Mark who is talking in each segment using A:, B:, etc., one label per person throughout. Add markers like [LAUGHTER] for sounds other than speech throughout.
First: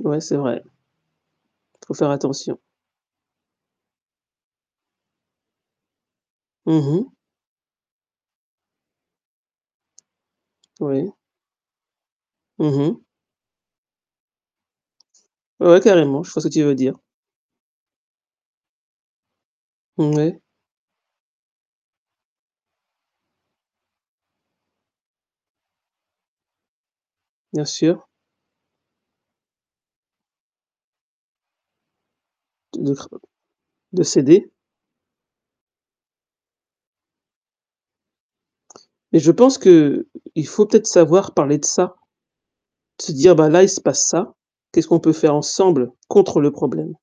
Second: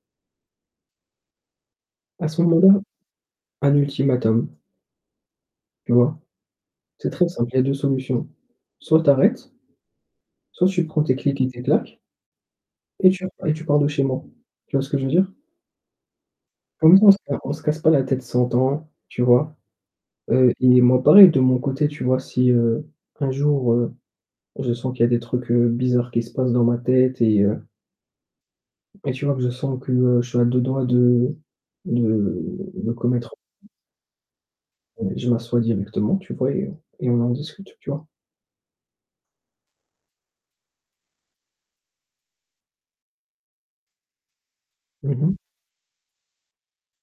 A: Ouais, c'est vrai. Faut faire
B: À ce
A: attention.
B: moment-là, un ultimatum. Tu vois?
A: Mmh
B: C'est
A: mh.
B: très simple, il y a 2 solutions. Soit tu arrêtes, soit tu prends
A: Oui.
B: tes cliques et tes claques
A: Mmh mh.
B: et tu re et tu pars de chez moi. Tu vois ce que je veux dire?
A: Ouais, carrément, je vois ce que tu veux dire.
B: Comme ça on se ca on se casse pas la tête 100 ans, tu vois?
A: Mmh oui.
B: Heu, i et moi pareil de mon côté, tu vois, si heu, un jour, heu, je sens qu'il y des trucs, heu, bizarres qui se passent dans ma tête et heu
A: Bien sûr.
B: et tu vois que je sens que je suis à deux doigts de de
A: De
B: de
A: de cr
B: commettre
A: de s'aider?
B: heu, je m'assois directement, tu vois et heu et on en discute, tu vois?
A: Mais je pense qu'il faut peut-être savoir parler de ça, se dire: «Bah, là, il se passe ça. Qu'est-ce qu'on peut
B: Mmh
A: faire
B: mh.
A: ensemble contre le problème?»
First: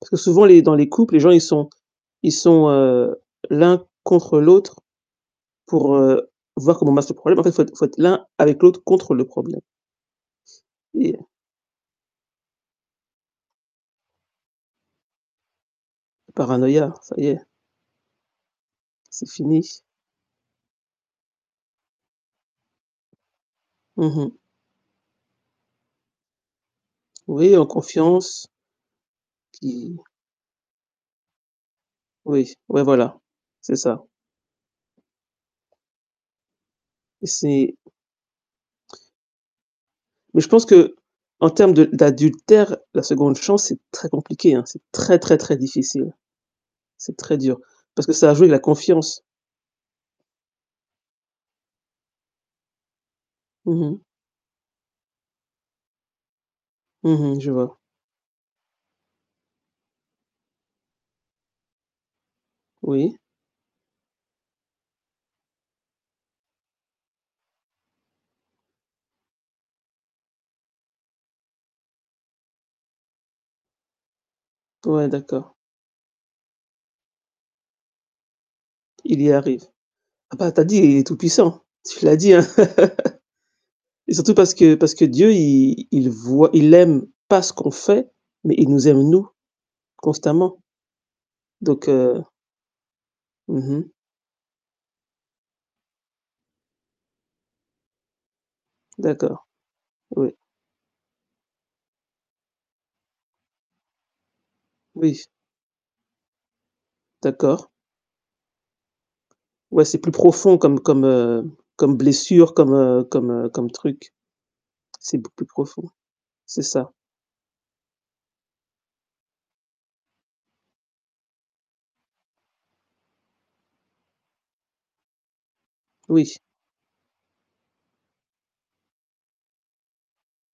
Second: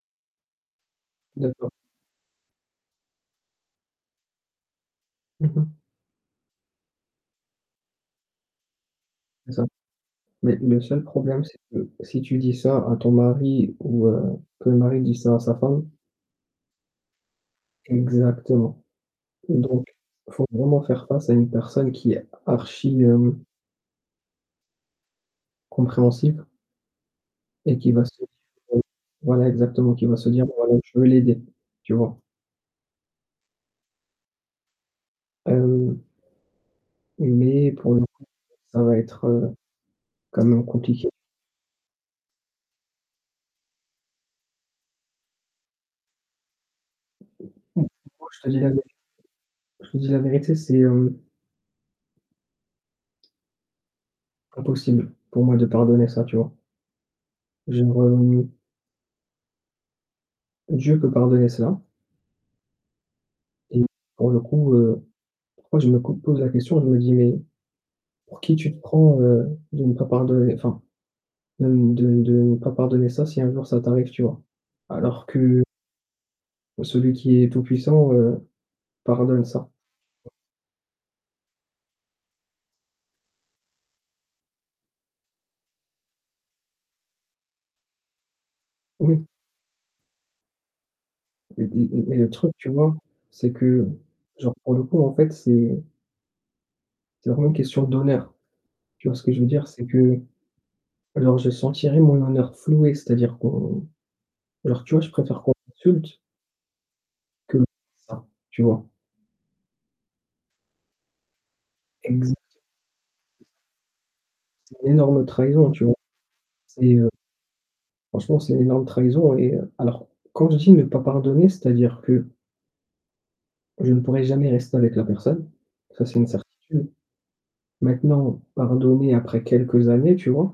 A: Parce que souvent les dans les couples, les gens, ils sont
B: D'accord.
A: ils sont, heu, l'un contre l'autre
B: Mmh mh.
A: pour, heu, voir comment battre ce problème, en fait, faut être faut être l'un avec l'autre contre le
B: C'est
A: problème.
B: ça. Mais le seul
A: Et
B: problème c'est que si tu dis ça à ton mari ou, heu, que le mari dit ça à sa femme
A: Paranoïa, ça y est
B: Exactement,
A: c'est fini.
B: donc il faut vraiment faire face à une personne qui est archi, hem
A: Mmh mh.
B: compréhensive
A: Oui, en
B: et qui va se dire,
A: confiance
B: heu, voilà, exactement,
A: qui
B: qui va se dire: «Bon, voilà, je veux l'aider», tu vois?
A: Oui, ouais, voilà, c'est ça.
B: Heu
A: Et
B: mais
A: c'est
B: pour le coup, ça va être, heu,
A: Mais
B: quand
A: je
B: même
A: pense
B: compliqué.
A: qu'en termes de d'adultère, la 2nde chance, c'est très compliqué, hein, c'est très, très, très difficile. C'est très dur,
B: M
A: parce que
B: moi,
A: ça a
B: je
A: joué
B: te
A: de la
B: dis la vérité
A: confiance.
B: je te dis la vérité, c'est hem
A: Mmh mh.
B: impossible pour moi de pardonner ça, tu vois?
A: Mmh mh. Je vois.
B: [UNINTELLIGIBLE] Dieu peut pardonner cela
A: Oui.
B: et pour le coup, heu, pourquoi je me cou pose la question, je me dis: «Mais, pour qui tu te prends, heu, de ne pas pardonner, enfin, de de de pas pardonner ça si un jour ça t'arrive», tu vois?
A: Ouais,
B: Alors
A: d'accord.
B: que celui qui est tout puissant, heu,
A: Il y
B: pardonne
A: arrive.
B: ça.
A: Ah, bah, tu as dit, il est tout-puissant, tu l'as dit, hein, [LAUGHS] et surtout parce que parce que Dieu, il il il voit il aime pas ce qu'on fait, mais il nous aime nous,
B: Oui.
A: constamment,
B: Mais
A: donc
B: des mais mais
A: heu
B: le truc, tu vois, c'est
A: Mmh mh.
B: que, genre, pour le coup, en fait, c'est c'est vraiment une question d'honneur, tu vois ce que je veux
A: D'accord,
B: dire? C'est que
A: oui.
B: alors je sentirai mon honneur floué, c'est-à-dire qu'on alors tu vois je
A: Oui.
B: préfère qu'on m'insulte que
A: D'accord.
B: ça, tu vois?
A: Ouais, c'est plus profond comme comme, heu, comme
B: Exactement.
A: blessure, comme, heu, comme, heu, comme truc.
B: C'est une
A: C'est
B: énorme
A: beaucoup plus
B: trahison,
A: profond,
B: tu vois?
A: c'est ça.
B: C'est, heu franchement, c'est une énorme trahison et heu, alors, quand je dis: «Ne pas pardonner», c'est-à-dire que je ne pourrais jamais rester avec la personne, ça c'est une
A: Oui.
B: certitude. Maintenant, pardonner après quelques années, tu vois